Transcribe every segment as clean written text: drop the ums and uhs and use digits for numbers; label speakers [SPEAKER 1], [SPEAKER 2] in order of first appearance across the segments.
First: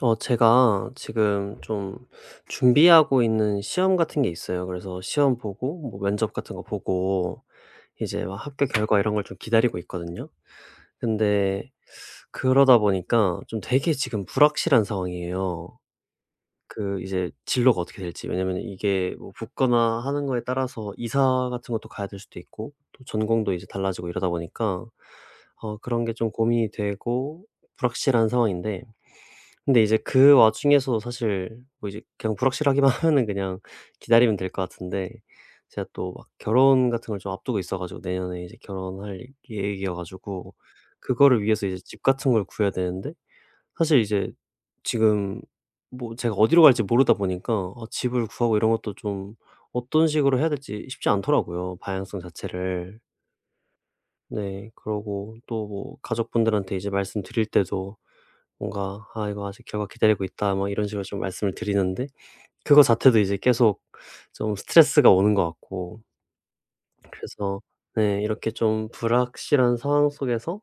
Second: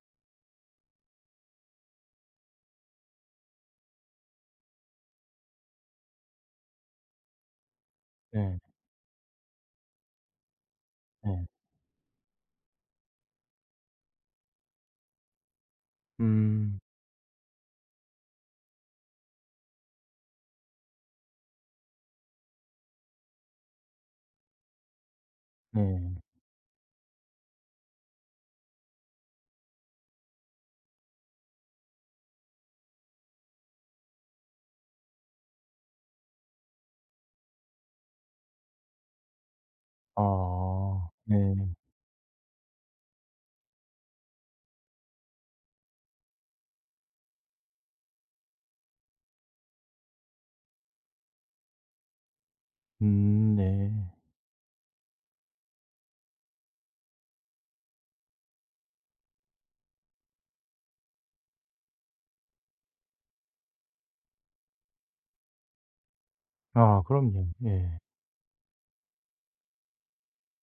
[SPEAKER 1] 제가 지금 좀 준비하고 있는 시험 같은 게 있어요. 그래서 시험 보고 뭐 면접 같은 거 보고 이제 막
[SPEAKER 2] 네.
[SPEAKER 1] 학교 결과 이런 걸 좀 기다리고 있거든요.
[SPEAKER 2] 네.
[SPEAKER 1] 근데 그러다 보니까 좀 되게 지금 불확실한 상황이에요.
[SPEAKER 2] 음.
[SPEAKER 1] 그 이제 진로가 어떻게 될지. 왜냐면 이게 뭐 붙거나 하는 거에 따라서 이사 같은 것도 가야 될 수도 있고 또 전공도 이제 달라지고 이러다 보니까 그런 게
[SPEAKER 2] 네.
[SPEAKER 1] 좀 고민이 되고 불확실한 상황인데 근데 이제 그 와중에서도 사실 뭐 이제 그냥 불확실하기만 하면은 그냥 기다리면 될 것 같은데 제가 또 막 결혼 같은 걸 좀 앞두고 있어 가지고 내년에 이제 결혼할 계획이어 가지고
[SPEAKER 2] 아.
[SPEAKER 1] 그거를
[SPEAKER 2] 네.
[SPEAKER 1] 위해서 이제 집 같은 걸 구해야 되는데 사실 이제 지금 뭐 제가 어디로 갈지 모르다 보니까 집을 구하고 이런 것도 좀 어떤 식으로 해야 될지 쉽지 않더라고요, 방향성 자체를.
[SPEAKER 2] 네.
[SPEAKER 1] 네. 그러고 또 뭐 가족분들한테 이제 말씀드릴 때도 뭔가 "아 이거 아직 결과 기다리고 있다." 뭐 이런 식으로 좀 말씀을 드리는데 그거 자체도 이제 계속 좀 스트레스가 오는 것 같고
[SPEAKER 2] 아 그럼요.
[SPEAKER 1] 그래서
[SPEAKER 2] 예.
[SPEAKER 1] 네 이렇게 좀 불확실한 상황 속에서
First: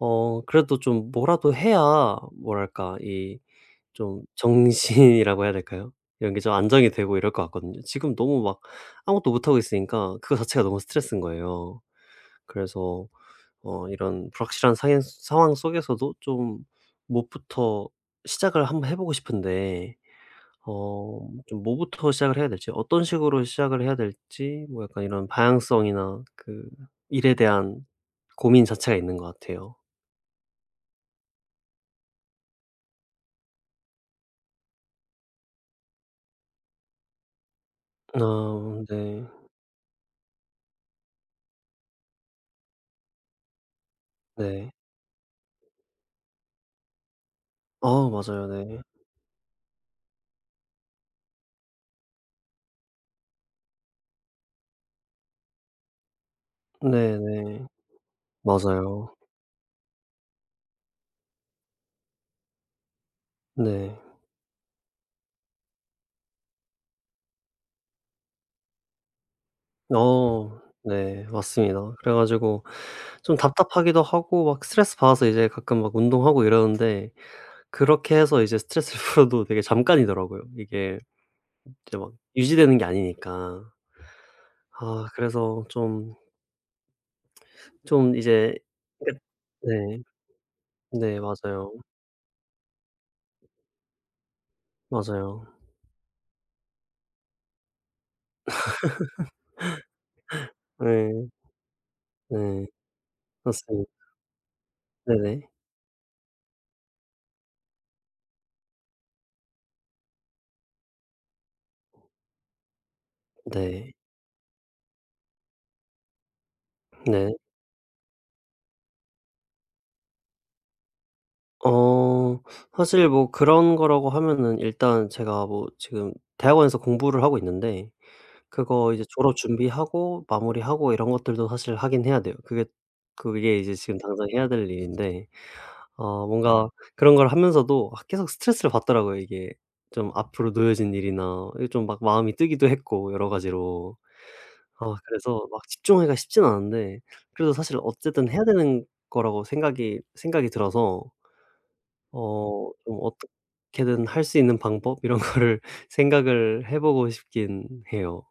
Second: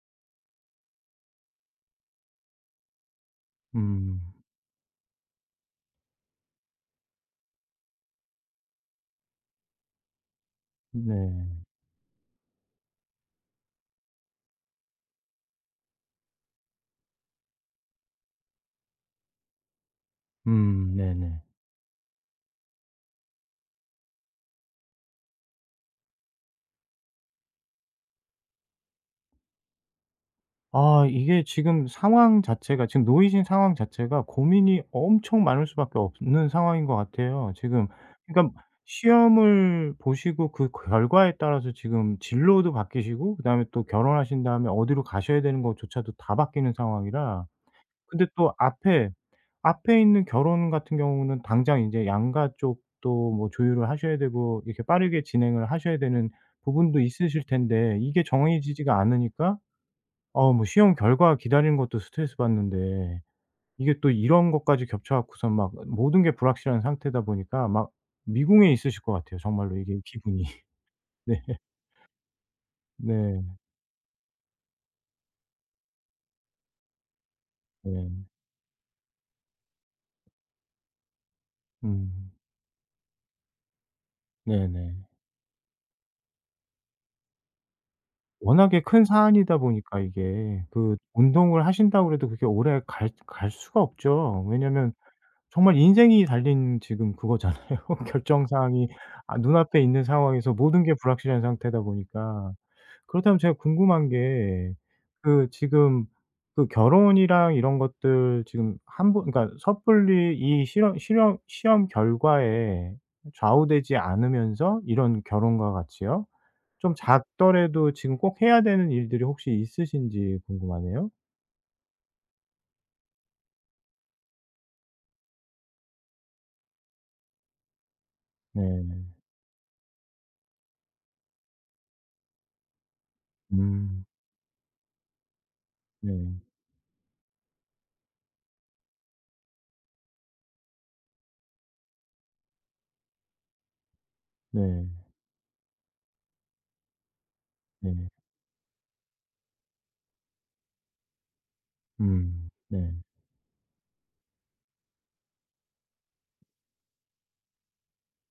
[SPEAKER 1] 그래도 좀 뭐라도 해야 뭐랄까 이
[SPEAKER 2] 음.
[SPEAKER 1] 좀 정신이라고 해야 될까요? 이런 게 좀 안정이 되고 이럴 것 같거든요. 지금 너무 막 아무것도 못하고 있으니까 그거 자체가 너무 스트레스인
[SPEAKER 2] 네.
[SPEAKER 1] 거예요. 그래서 이런 불확실한 상황 속에서도 좀 뭐부터 시작을 한번 해 보고 싶은데
[SPEAKER 2] 네네.
[SPEAKER 1] 좀 뭐부터 시작을 해야 될지 어떤 식으로 시작을 해야 될지 뭐 약간 이런 방향성이나 그 일에 대한 고민 자체가 있는 것 같아요.
[SPEAKER 2] 아 이게 지금 상황 자체가 지금 놓이신 상황 자체가 고민이 엄청 많을 수밖에 없는 상황인 것 같아요. 지금
[SPEAKER 1] 아
[SPEAKER 2] 그러니까
[SPEAKER 1] 네.
[SPEAKER 2] 시험을 보시고 그 결과에 따라서 지금 진로도 바뀌시고 그다음에 또 결혼하신 다음에
[SPEAKER 1] 네.
[SPEAKER 2] 어디로 가셔야 되는 것조차도 다 바뀌는 상황이라
[SPEAKER 1] 아
[SPEAKER 2] 근데
[SPEAKER 1] 맞아요.
[SPEAKER 2] 또
[SPEAKER 1] 네.
[SPEAKER 2] 앞에 있는 결혼 같은 경우는 당장 이제 양가 쪽도 뭐 조율을 하셔야 되고 이렇게 빠르게 진행을 하셔야 되는 부분도 있으실
[SPEAKER 1] 네네.
[SPEAKER 2] 텐데 이게 정해지지가
[SPEAKER 1] 맞아요.
[SPEAKER 2] 않으니까 어 뭐 시험 결과 기다리는 것도 스트레스 받는데 이게
[SPEAKER 1] 네.
[SPEAKER 2] 또 이런 것까지 겹쳐 갖고서 막 모든 게 불확실한 상태다 보니까 막 미궁에 있으실 것 같아요 정말로 이게 기분이.
[SPEAKER 1] 어 네.
[SPEAKER 2] 네.
[SPEAKER 1] 맞습니다. 그래 가지고 좀
[SPEAKER 2] 네.
[SPEAKER 1] 답답하기도 하고 막 스트레스 받아서 이제 가끔 막 운동하고 이러는데 그렇게
[SPEAKER 2] 네.
[SPEAKER 1] 해서 이제 스트레스를 풀어도 되게 잠깐이더라고요. 이게 이제 막
[SPEAKER 2] 음.
[SPEAKER 1] 유지되는 게 아니니까.
[SPEAKER 2] 네네.
[SPEAKER 1] 아 그래서 좀 이제
[SPEAKER 2] 워낙에 큰
[SPEAKER 1] 그니까
[SPEAKER 2] 사안이다 보니까
[SPEAKER 1] 네.
[SPEAKER 2] 이게 그
[SPEAKER 1] 네
[SPEAKER 2] 운동을
[SPEAKER 1] 맞아요.
[SPEAKER 2] 하신다고 그래도 그게 오래 갈 수가 없죠. 왜냐면
[SPEAKER 1] 맞아요.
[SPEAKER 2] 정말 인생이 달린 지금 그거잖아요. 결정사항이 아 눈앞에 있는 상황에서 모든 게
[SPEAKER 1] 네.
[SPEAKER 2] 불확실한 상태다 보니까.
[SPEAKER 1] 네.
[SPEAKER 2] 그렇다면 제가
[SPEAKER 1] 맞습니
[SPEAKER 2] 궁금한 게 그
[SPEAKER 1] 네네.
[SPEAKER 2] 지금 그 결혼이랑 이런 것들 지금 한 번 그러니까 섣불리 이 실험 실험 시험 결과에
[SPEAKER 1] 네.
[SPEAKER 2] 좌우되지 않으면서 이런 결혼과 같이요. 좀
[SPEAKER 1] 네.
[SPEAKER 2] 작더라도 지금 꼭 해야 되는 일들이 혹시 있으신지 궁금하네요.
[SPEAKER 1] 어 사실 뭐 그런 거라고 하면은 일단 제가 뭐 지금 대학원에서 공부를 하고 있는데 그거
[SPEAKER 2] 네.
[SPEAKER 1] 이제 졸업 준비하고 마무리하고 이런 것들도 사실 하긴 해야 돼요. 그게 이제 지금
[SPEAKER 2] 음.
[SPEAKER 1] 당장 해야 될 일인데
[SPEAKER 2] 네.
[SPEAKER 1] 뭔가 그런 걸 하면서도 아 계속 스트레스를 받더라고요 이게. 좀 앞으로 놓여진 일이나 이게 좀 막 마음이 뜨기도 했고 여러 가지로.
[SPEAKER 2] 네.
[SPEAKER 1] 아 그래서 막 집중하기가 쉽진 않은데 그래도 사실
[SPEAKER 2] 네.
[SPEAKER 1] 어쨌든 해야 되는 거라고 생각이 들어서
[SPEAKER 2] 음. 네.
[SPEAKER 1] 좀 어떻게든 할 수 있는 방법 이런 거를 생각을 해 보고 싶긴 해요.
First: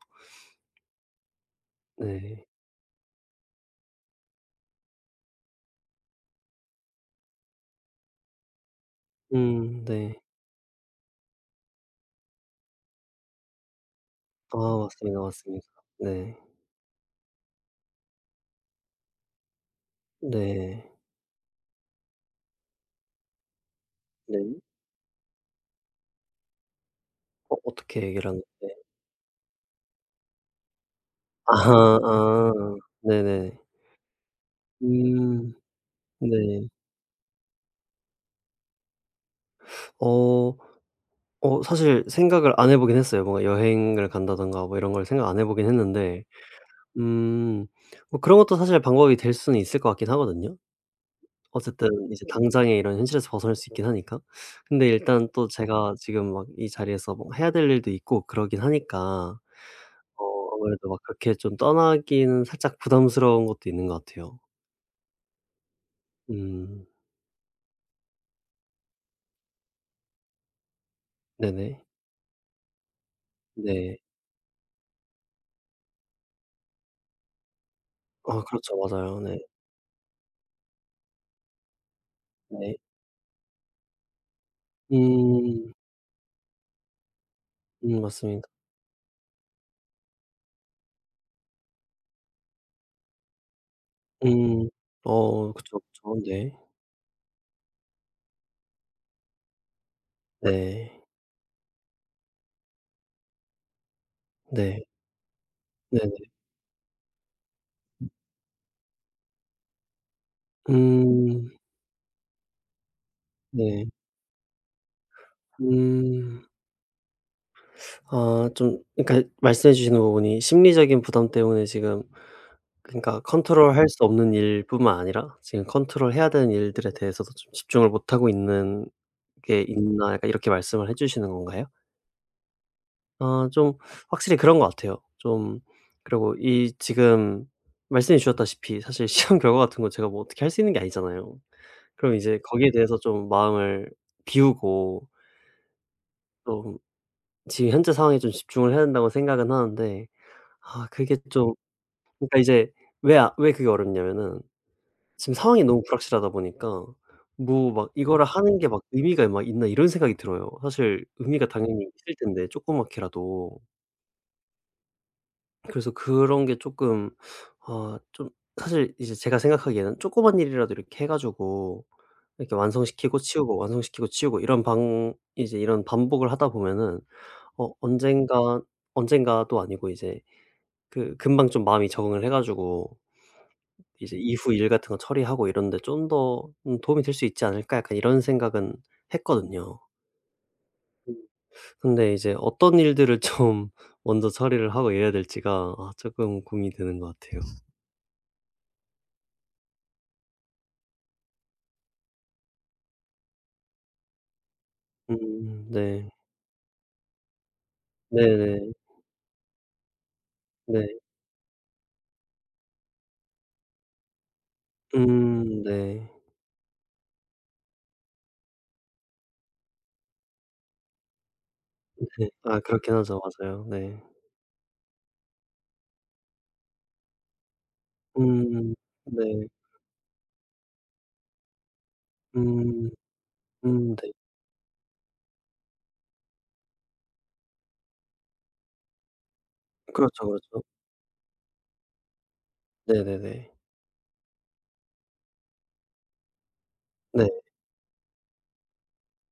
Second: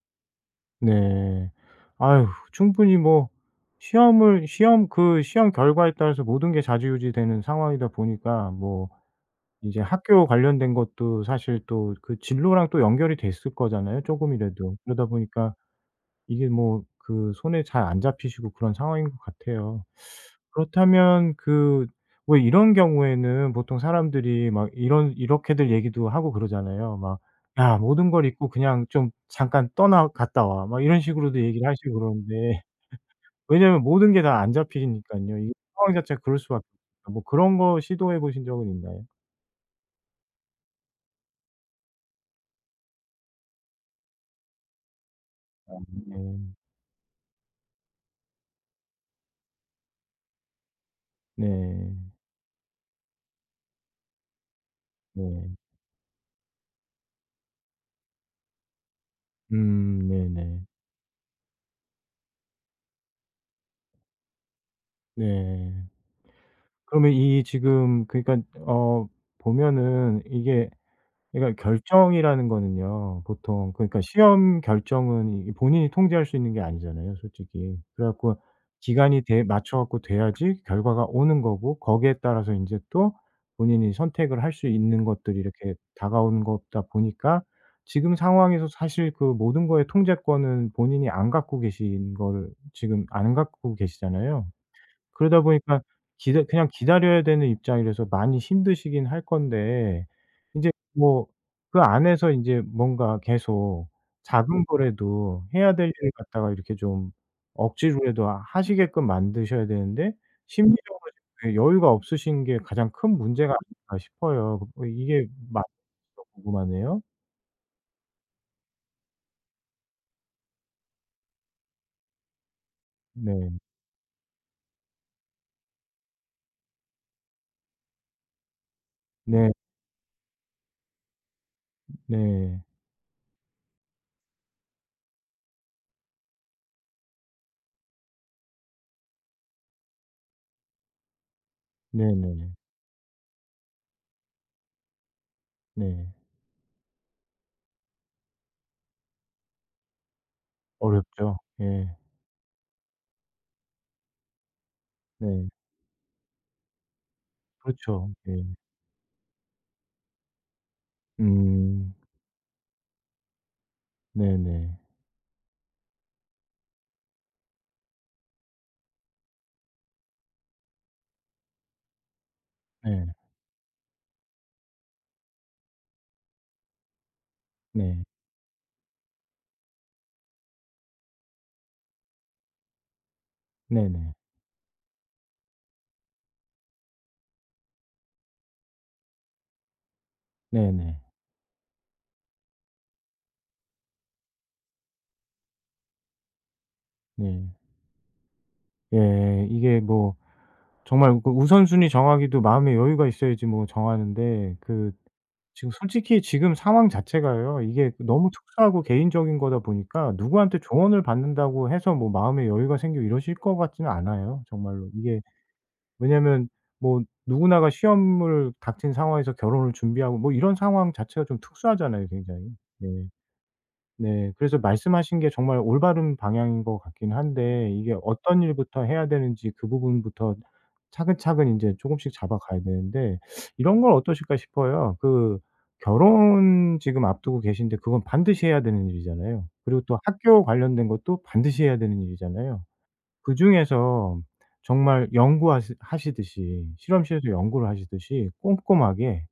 [SPEAKER 2] 네. 아유
[SPEAKER 1] 네.
[SPEAKER 2] 충분히 뭐 시험을 시험 그 시험 결과에 따라서 모든 게 좌지우지되는 상황이다 보니까 뭐 이제
[SPEAKER 1] 네.
[SPEAKER 2] 학교 관련된 것도 사실 또 그 진로랑 또 연결이 됐을 거잖아요 조금이라
[SPEAKER 1] 아
[SPEAKER 2] 도 그러다
[SPEAKER 1] 맞습니다,
[SPEAKER 2] 보니까
[SPEAKER 1] 맞습니다. 네.
[SPEAKER 2] 이게 뭐 그 손에 잘 안 잡히시고 그런 상황인 것 같아요.
[SPEAKER 1] 네.
[SPEAKER 2] 그렇다면 그 왜 이런 경우에는 보통
[SPEAKER 1] 네.
[SPEAKER 2] 사람들이 막 이런 이렇게들 얘기도 하고 그러잖아요. 막 "야
[SPEAKER 1] 어떻게
[SPEAKER 2] 모든 걸
[SPEAKER 1] 얘기를 하는
[SPEAKER 2] 잊고 그냥 좀 잠깐 떠나 갔다 와." 막 이런 식으로도 얘기를 하시고
[SPEAKER 1] 아하. 아.
[SPEAKER 2] 그러는데
[SPEAKER 1] 네네.
[SPEAKER 2] 왜냐면 모든 게 다 안 잡히니깐요. 이
[SPEAKER 1] 음.
[SPEAKER 2] 상황 자체가 그럴 수밖에
[SPEAKER 1] 네.
[SPEAKER 2] 없으니까. 뭐 그런 거 시도해 보신 적은 있나요?
[SPEAKER 1] 어 사실 생각을 안 해 보긴 했어요. 뭔가 여행을 간다든가 뭐 이런 걸 생각 안 해 보긴 했는데
[SPEAKER 2] 네.
[SPEAKER 1] 음 뭐 그런 것도 사실 방법이 될 수는 있을 것 같긴 하거든요. 어쨌든
[SPEAKER 2] 네.
[SPEAKER 1] 이제 당장에 이런 현실에서 벗어날 수 있긴 하니까. 근데 일단 또
[SPEAKER 2] 네.
[SPEAKER 1] 제가 지금 막 이 자리에서 뭐 해야 될 일도 있고 그러긴 하니까
[SPEAKER 2] 네네.
[SPEAKER 1] 아무래도 막 그렇게 좀 떠나기는 살짝 부담스러운 것도 있는 것 같아요.
[SPEAKER 2] 네.
[SPEAKER 1] 음.
[SPEAKER 2] 그러면 이 지금 그러니까 어 보면은 이게 그러니까
[SPEAKER 1] 네네.
[SPEAKER 2] 결정이라는 거는요. 보통
[SPEAKER 1] 네.
[SPEAKER 2] 그러니까 시험 결정은 이 본인이 통제할 수 있는 게 아니잖아요, 솔직히. 그래 갖고
[SPEAKER 1] 아 그렇죠. 맞아요.
[SPEAKER 2] 기간이
[SPEAKER 1] 네.
[SPEAKER 2] 돼 맞춰 갖고 돼야지 결과가 오는 거고 거기에 따라서
[SPEAKER 1] 네.
[SPEAKER 2] 인제 또 본인이 선택을 할 수 있는 것들이
[SPEAKER 1] 음.
[SPEAKER 2] 이렇게 다가오는 거다 보니까 지금
[SPEAKER 1] 맞습니다.
[SPEAKER 2] 상황에서 사실 그 모든 거의 통제권은 본인이 안 갖고 계신 거를 지금 안 갖고 계시잖아요.
[SPEAKER 1] 음.
[SPEAKER 2] 그러다
[SPEAKER 1] 그쵸,
[SPEAKER 2] 보니까
[SPEAKER 1] 그쵸.
[SPEAKER 2] 기다
[SPEAKER 1] 네.
[SPEAKER 2] 그냥 기다려야 되는 입장이라서 많이 힘드시긴 할 건데 인제
[SPEAKER 1] 네.
[SPEAKER 2] 뭐 그 안에서 인제 뭔가 계속 작은
[SPEAKER 1] 네.
[SPEAKER 2] 거라도 해야 될 일을
[SPEAKER 1] 네네.
[SPEAKER 2] 갖다가 이렇게 좀 억지로라도 하시게끔 만드셔야 되는데 심리적으로
[SPEAKER 1] 음.
[SPEAKER 2] 그 여유가 없으신 게 가장 큰 문제가
[SPEAKER 1] 네.
[SPEAKER 2] 아닐까 싶어요. 그 어 이게 맞는지
[SPEAKER 1] 음.
[SPEAKER 2] 궁금하네요.
[SPEAKER 1] 아 좀 그러니까 말씀해 주시는 거 보니 심리적인 부담 때문에 지금 그러니까
[SPEAKER 2] 네.
[SPEAKER 1] 컨트롤할 수 없는 일뿐만 아니라 지금 컨트롤해야 되는 일들에 대해서도 좀 집중을 못 하고 있는
[SPEAKER 2] 네.
[SPEAKER 1] 게 있나 약간 이렇게 말씀을 해 주시는 건가요?
[SPEAKER 2] 네.
[SPEAKER 1] 좀 확실히 그런 것 같아요. 좀 그리고 이 지금 말씀해 주셨다시피 사실 시험 결과 같은 거 제가 뭐 어떻게 할 수 있는 게 아니잖아요. 그럼
[SPEAKER 2] 네네.
[SPEAKER 1] 이제
[SPEAKER 2] 네.
[SPEAKER 1] 거기에 대해서 좀 마음을 비우고
[SPEAKER 2] 네.
[SPEAKER 1] 좀 지금 현재 상황에 좀 집중을 해야 된다고 생각은 하는데 아 그게
[SPEAKER 2] 어렵죠.
[SPEAKER 1] 좀
[SPEAKER 2] 예.
[SPEAKER 1] 그러니까 이제 왜 그게 어렵냐면은 지금
[SPEAKER 2] 네.
[SPEAKER 1] 상황이 너무 불확실하다 보니까 뭐 막
[SPEAKER 2] 그렇죠.
[SPEAKER 1] '이거를
[SPEAKER 2] 예.
[SPEAKER 1] 하는 게 막 의미가 막 있나.' 이런 생각이 들어요. 사실 의미가 당연히
[SPEAKER 2] 음.
[SPEAKER 1] 있을 텐데 조그맣게라도.
[SPEAKER 2] 네네.
[SPEAKER 1] 그래서 그런 게 조금 좀 사실 이제 제가 생각하기에는 조그만 일이라도 이렇게 해 가지고 이렇게
[SPEAKER 2] 네.
[SPEAKER 1] 완성시키고 치우고 완성시키고 치우고 이런 방 이제 이런 반복을 하다 보면은
[SPEAKER 2] 네.
[SPEAKER 1] 언젠가 언젠가도 아니고 이제 그 금방 좀 마음이 적응을 해 가지고
[SPEAKER 2] 네네.
[SPEAKER 1] 이제 이후 일 같은 거 처리하고 이런 데 좀 더 '도움이 될 수 있지 않을까?' 약간 이런 생각은 했거든요.
[SPEAKER 2] 네네.
[SPEAKER 1] 근데 이제 어떤 일들을 좀 먼저 처리를 하고 이래야 될지가 아 쪼끔 고민이 되는 것 같아요.
[SPEAKER 2] 네. 예. 이게 뭐 정말 그 우선순위 정하기도 마음의 여유가 있어야지 뭐 정하는데 그 지금
[SPEAKER 1] 네.
[SPEAKER 2] 솔직히 지금 상황 자체가요. 이게 너무
[SPEAKER 1] 네네.
[SPEAKER 2] 특수하고 개인적인 거다 보니까 누구한테
[SPEAKER 1] 네.
[SPEAKER 2] 조언을 받는다고 해서 뭐 마음에 여유가 생기고 이러실 것 같지는 않아요, 정말로. 이게
[SPEAKER 1] 네.
[SPEAKER 2] 왜냐면 뭐 누구나가 시험을 닥친 상황에서 결혼을 준비하고 뭐 이런 상황 자체가 좀 특수하잖아요,
[SPEAKER 1] 네.
[SPEAKER 2] 굉장히.
[SPEAKER 1] 아
[SPEAKER 2] 예.
[SPEAKER 1] 그렇긴 하죠. 맞아요. 네.
[SPEAKER 2] 네. 그래서 말씀하신 게 정말 올바른 방향인 것 같긴 한데 이게 어떤
[SPEAKER 1] 음
[SPEAKER 2] 일부터 해야
[SPEAKER 1] 네.
[SPEAKER 2] 되는지 그 부분부터 차근차근 인제 조금씩 잡아가야
[SPEAKER 1] 음
[SPEAKER 2] 되는데 이런 건
[SPEAKER 1] 네.
[SPEAKER 2] 어떠실까 싶어요. 그 결혼 지금 앞두고 계신데 그건 반드시 해야 되는 일이잖아요. 그리고 또
[SPEAKER 1] 그렇죠,
[SPEAKER 2] 학교
[SPEAKER 1] 그렇죠.
[SPEAKER 2] 관련된 것도 반드시 해야 되는 일이잖아요.
[SPEAKER 1] 네네네.
[SPEAKER 2] 그중에서 정말 연구하시 하시듯이 실험실에서
[SPEAKER 1] 네.
[SPEAKER 2] 연구를 하시듯이 꼼꼼하게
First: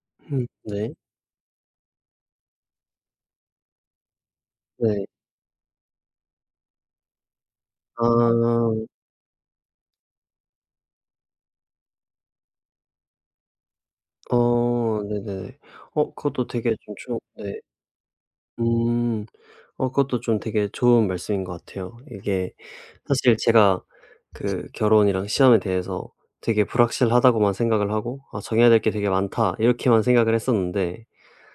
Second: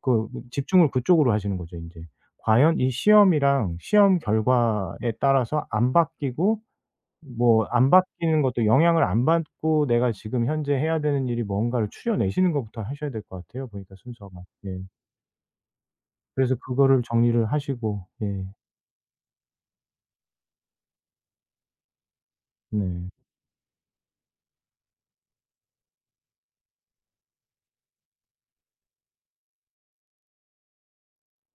[SPEAKER 2] 그 집중을
[SPEAKER 1] 네.
[SPEAKER 2] 그쪽으로 하시는 거죠 인제. 과연 이 시험이랑 시험
[SPEAKER 1] 네.
[SPEAKER 2] 결과에 따라서 안 바뀌고 뭐 안 바뀌는 것도
[SPEAKER 1] 아
[SPEAKER 2] 영향을 안 받고 내가 지금 현재 해야 되는 일이 뭔가를 추려내시는 것부터 하셔야 될 것 같아요 보니까 순서가. 예.
[SPEAKER 1] 어 네네네. 어 그것도
[SPEAKER 2] 그래서
[SPEAKER 1] 되게 좀
[SPEAKER 2] 그거를
[SPEAKER 1] 좀
[SPEAKER 2] 정리를
[SPEAKER 1] 네.
[SPEAKER 2] 하시고 예.
[SPEAKER 1] 음 그것도 좀 되게 좋은 말씀인 것 같아요. 이게
[SPEAKER 2] 네.
[SPEAKER 1] 사실 제가 그 결혼이랑 시험에 대해서 되게 불확실하다고만 생각을 하고 '아 정해야 될 게 되게 많다.' 이렇게만 생각을 했었는데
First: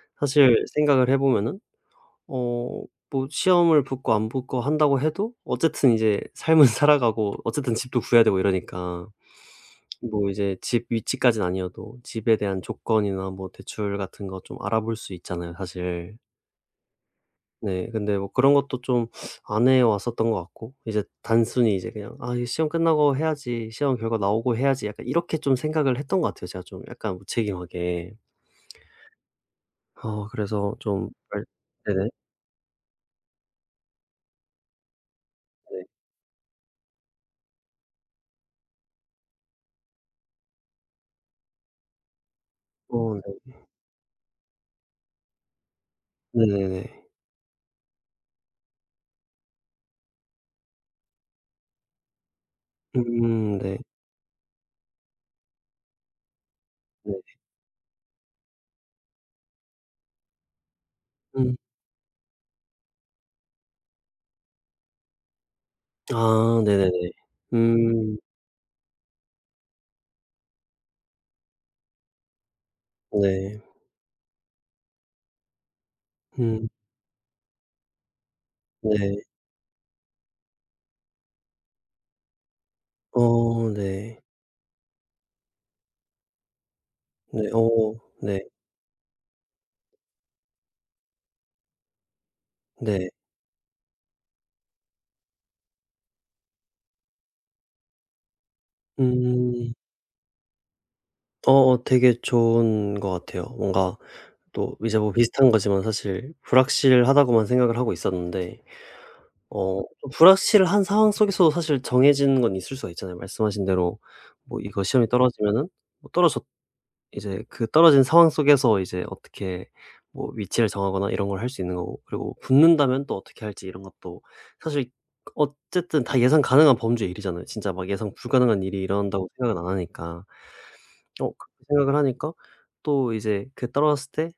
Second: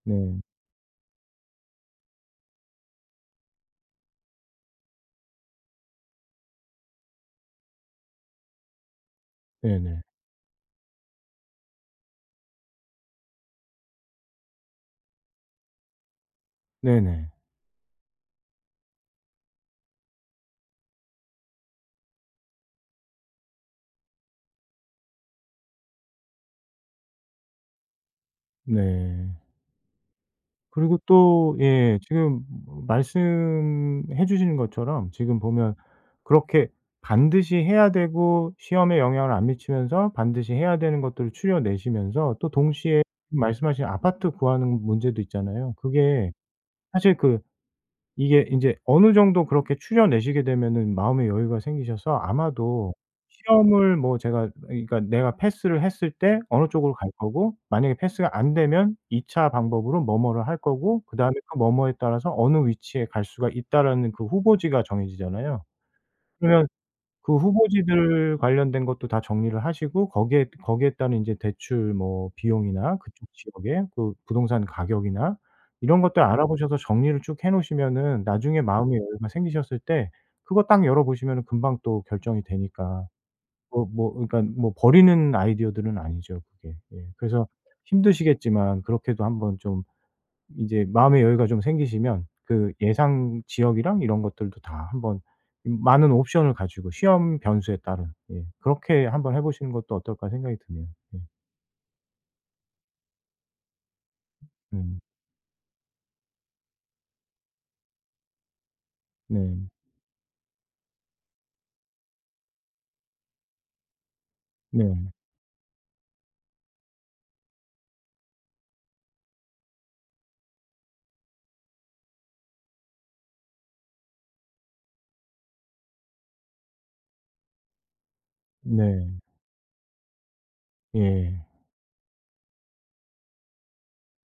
[SPEAKER 2] 네.
[SPEAKER 1] 사실 생각을 해 보면은 어 뭐 시험을 붙고 안 붙고 한다고 해도 어쨌든 이제 삶은 살아가고 어쨌든 집도 구해야 되고 이러니까
[SPEAKER 2] 네네.
[SPEAKER 1] 뭐 이제 집 위치까지는 아니어도 집에 대한 조건이나 뭐 대출 같은 거 좀 알아볼 수 있잖아요 사실.
[SPEAKER 2] 네네.
[SPEAKER 1] 네. 근데 뭐 그런 것도 좀 안 해 왔었던 것 같고 이제 단순히 이제 그냥 '아 이 시험 끝나고 해야지. 시험 결과 나오고 해야지.' 약간 이렇게 좀 생각을 했던 것 같아요 제가 좀 약간 무책임하게.
[SPEAKER 2] 네.
[SPEAKER 1] 그래서
[SPEAKER 2] 그리고
[SPEAKER 1] 좀 말
[SPEAKER 2] 또 예
[SPEAKER 1] 네네.
[SPEAKER 2] 지금 뭐 말씀해 주시는 것처럼 지금 보면
[SPEAKER 1] 네.
[SPEAKER 2] 그렇게 반드시 해야 되고 시험에 영향을 안 미치면서 반드시 해야 되는 것들을 추려내시면서 또 동시에
[SPEAKER 1] 어 네.
[SPEAKER 2] 말씀하신 아파트 구하는 문제도 있잖아요. 그게
[SPEAKER 1] 네네네.
[SPEAKER 2] 사실 그 이게 인제 어느 정도 그렇게 추려내시게 되면은 마음의 여유가 생기셔서 아마도
[SPEAKER 1] 네.
[SPEAKER 2] 시험을 뭐 제가 그러니까 내가 패스를 했을 때 어느 쪽으로 갈
[SPEAKER 1] 네.
[SPEAKER 2] 거고 만약에 패스가 안 되면 2차 방법으로 뭐뭐를 할 거고 그다음에
[SPEAKER 1] 음.
[SPEAKER 2] 그 뭐뭐에 따라서 어느 위치에 갈 수가 있다라는 그 후보지가 정해지잖아요.
[SPEAKER 1] 아
[SPEAKER 2] 그러면
[SPEAKER 1] 네네네.
[SPEAKER 2] 그
[SPEAKER 1] 음
[SPEAKER 2] 후보지들 관련된 것도 다 정리를 하시고 거기에 따른 인제 대출 뭐 비용이나 그쪽
[SPEAKER 1] 네.
[SPEAKER 2] 지역의 그 부동산 가격이나 이런 것들
[SPEAKER 1] 음
[SPEAKER 2] 알아보셔서 정리를 쭉 해 놓으시면은 나중에 마음의
[SPEAKER 1] 네.
[SPEAKER 2] 여유가 생기셨을 때 그거 딱 열어 보시면은 금방 또 결정이 되니까.
[SPEAKER 1] 어
[SPEAKER 2] 뭐
[SPEAKER 1] 네.
[SPEAKER 2] 그러니까 뭐 버리는 아이디어들은 아니죠 그게. 예.
[SPEAKER 1] 네.
[SPEAKER 2] 그래서
[SPEAKER 1] 어 네.
[SPEAKER 2] 힘드시겠지만 그렇게도 한번 좀 이제 마음의 여유가 좀 생기시면 그
[SPEAKER 1] 네.
[SPEAKER 2] 예상 지역이랑 이런 것들도 다 한번 많은 옵션을 가지고 시험 변수에 따른 예 그렇게 한번 해 보시는
[SPEAKER 1] 음.
[SPEAKER 2] 것도 어떨까 생각이 드네요. 예.
[SPEAKER 1] 어어 되게 좋은 것 같아요. 뭔가 또 이제
[SPEAKER 2] 음.
[SPEAKER 1] 뭐 비슷한 거지만 사실 불확실하다고만 생각을 하고 있었는데
[SPEAKER 2] 네.
[SPEAKER 1] 또 불확실한 상황 속에서도 사실 정해진 건 있을 수가 있잖아요. 말씀하신 대로 뭐 이거 시험이
[SPEAKER 2] 네.
[SPEAKER 1] 떨어지면은 뭐 떨어졌 이제 그 떨어진 상황 속에서 이제 어떻게 뭐 위치를 정하거나 이런 걸 할 수 있는 거고 그리고 붙는다면 또 어떻게 할지 이런 것도 사실 어쨌든 다 예상 가능한 범주의 일이잖아요. 진짜 막 예상 불가능한 일이
[SPEAKER 2] 네.
[SPEAKER 1] 일어난다고 생각은 안 하니까.
[SPEAKER 2] 예.
[SPEAKER 1] 그렇게 생각을 하니까 또 이제 그 떨어졌을 때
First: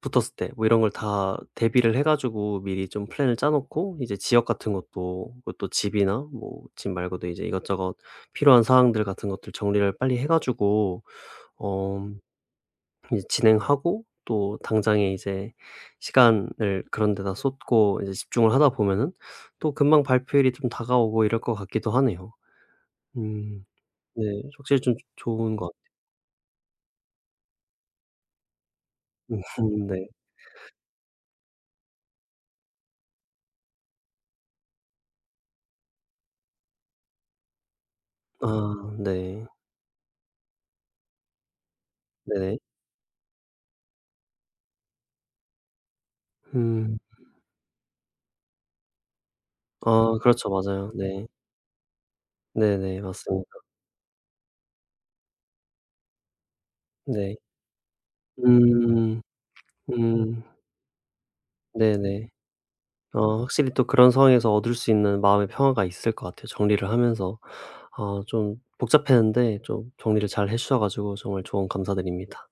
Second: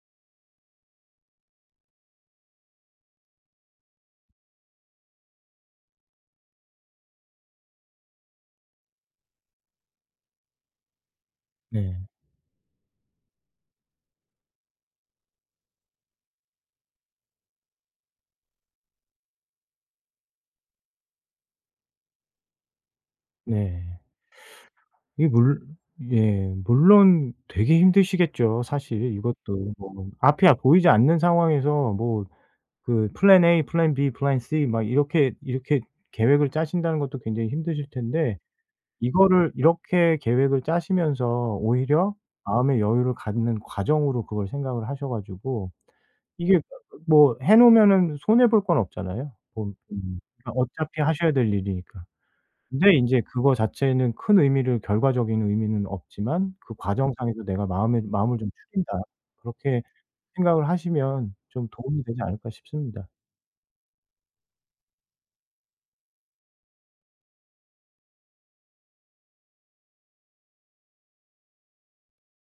[SPEAKER 1] 붙었을 때 뭐 이런 걸 다 대비를 해 가지고 미리 좀 플랜을 짜 놓고 이제 지역 같은 것도 또 집이나 뭐 집 말고도 이제 이것저것 필요한 사항들 같은 것들 정리를 빨리 해 가지고
[SPEAKER 2] 네.
[SPEAKER 1] 어 이제 진행하고 또 당장에 이제 시간을 그런 데다 쏟고 이제 집중을 하다 보면은 또 금방 발표일이 좀 다가오고 이럴 것 같기도 하네요. 음.
[SPEAKER 2] 네.
[SPEAKER 1] 네. 확실히 좀
[SPEAKER 2] 이게
[SPEAKER 1] 좋은
[SPEAKER 2] 물
[SPEAKER 1] 것
[SPEAKER 2] 예 물론 되게 힘드시겠죠 사실
[SPEAKER 1] 같아요.
[SPEAKER 2] 이것도.
[SPEAKER 1] 네.
[SPEAKER 2] 뭐 앞이 보이지 않는 상황에서 뭐 그 플랜 A, 플랜 B, 플랜 C 막 이렇게 계획을 짜신다는 것도 굉장히 힘드실 텐데
[SPEAKER 1] 아 네.
[SPEAKER 2] 이거를 이렇게 계획을 짜시면서 오히려
[SPEAKER 1] 네네.
[SPEAKER 2] 마음의 여유를 갖는 과정으로 그걸 생각을 하셔 가지고 이게
[SPEAKER 1] 음.
[SPEAKER 2] 뭐 해 놓으면은 손해 볼 건 없잖아요. 뭐
[SPEAKER 1] 아 그렇죠.
[SPEAKER 2] 그러니까
[SPEAKER 1] 맞아요.
[SPEAKER 2] 어차피
[SPEAKER 1] 네.
[SPEAKER 2] 하셔야 될 일이니까. 근데
[SPEAKER 1] 네네.
[SPEAKER 2] 인제
[SPEAKER 1] 맞습니다.
[SPEAKER 2] 그거 자체는 큰 의미를 결과적인 의미는 없지만 '그
[SPEAKER 1] 네.
[SPEAKER 2] 과정상에서 내가 마음에 마음을 좀 추린다.'
[SPEAKER 1] 음.
[SPEAKER 2] 그렇게
[SPEAKER 1] 음.
[SPEAKER 2] 생각을 하시면 좀 도움이 되지
[SPEAKER 1] 네네.
[SPEAKER 2] 않을까 싶습니다.
[SPEAKER 1] 확실히 또 그런 상황에서 얻을 수 있는 마음의 평화가 있을 것 같아요. 정리를 하면서 좀 복잡했는데 좀 정리를 잘 해 주셔 가지고 정말 조언 감사드립니다.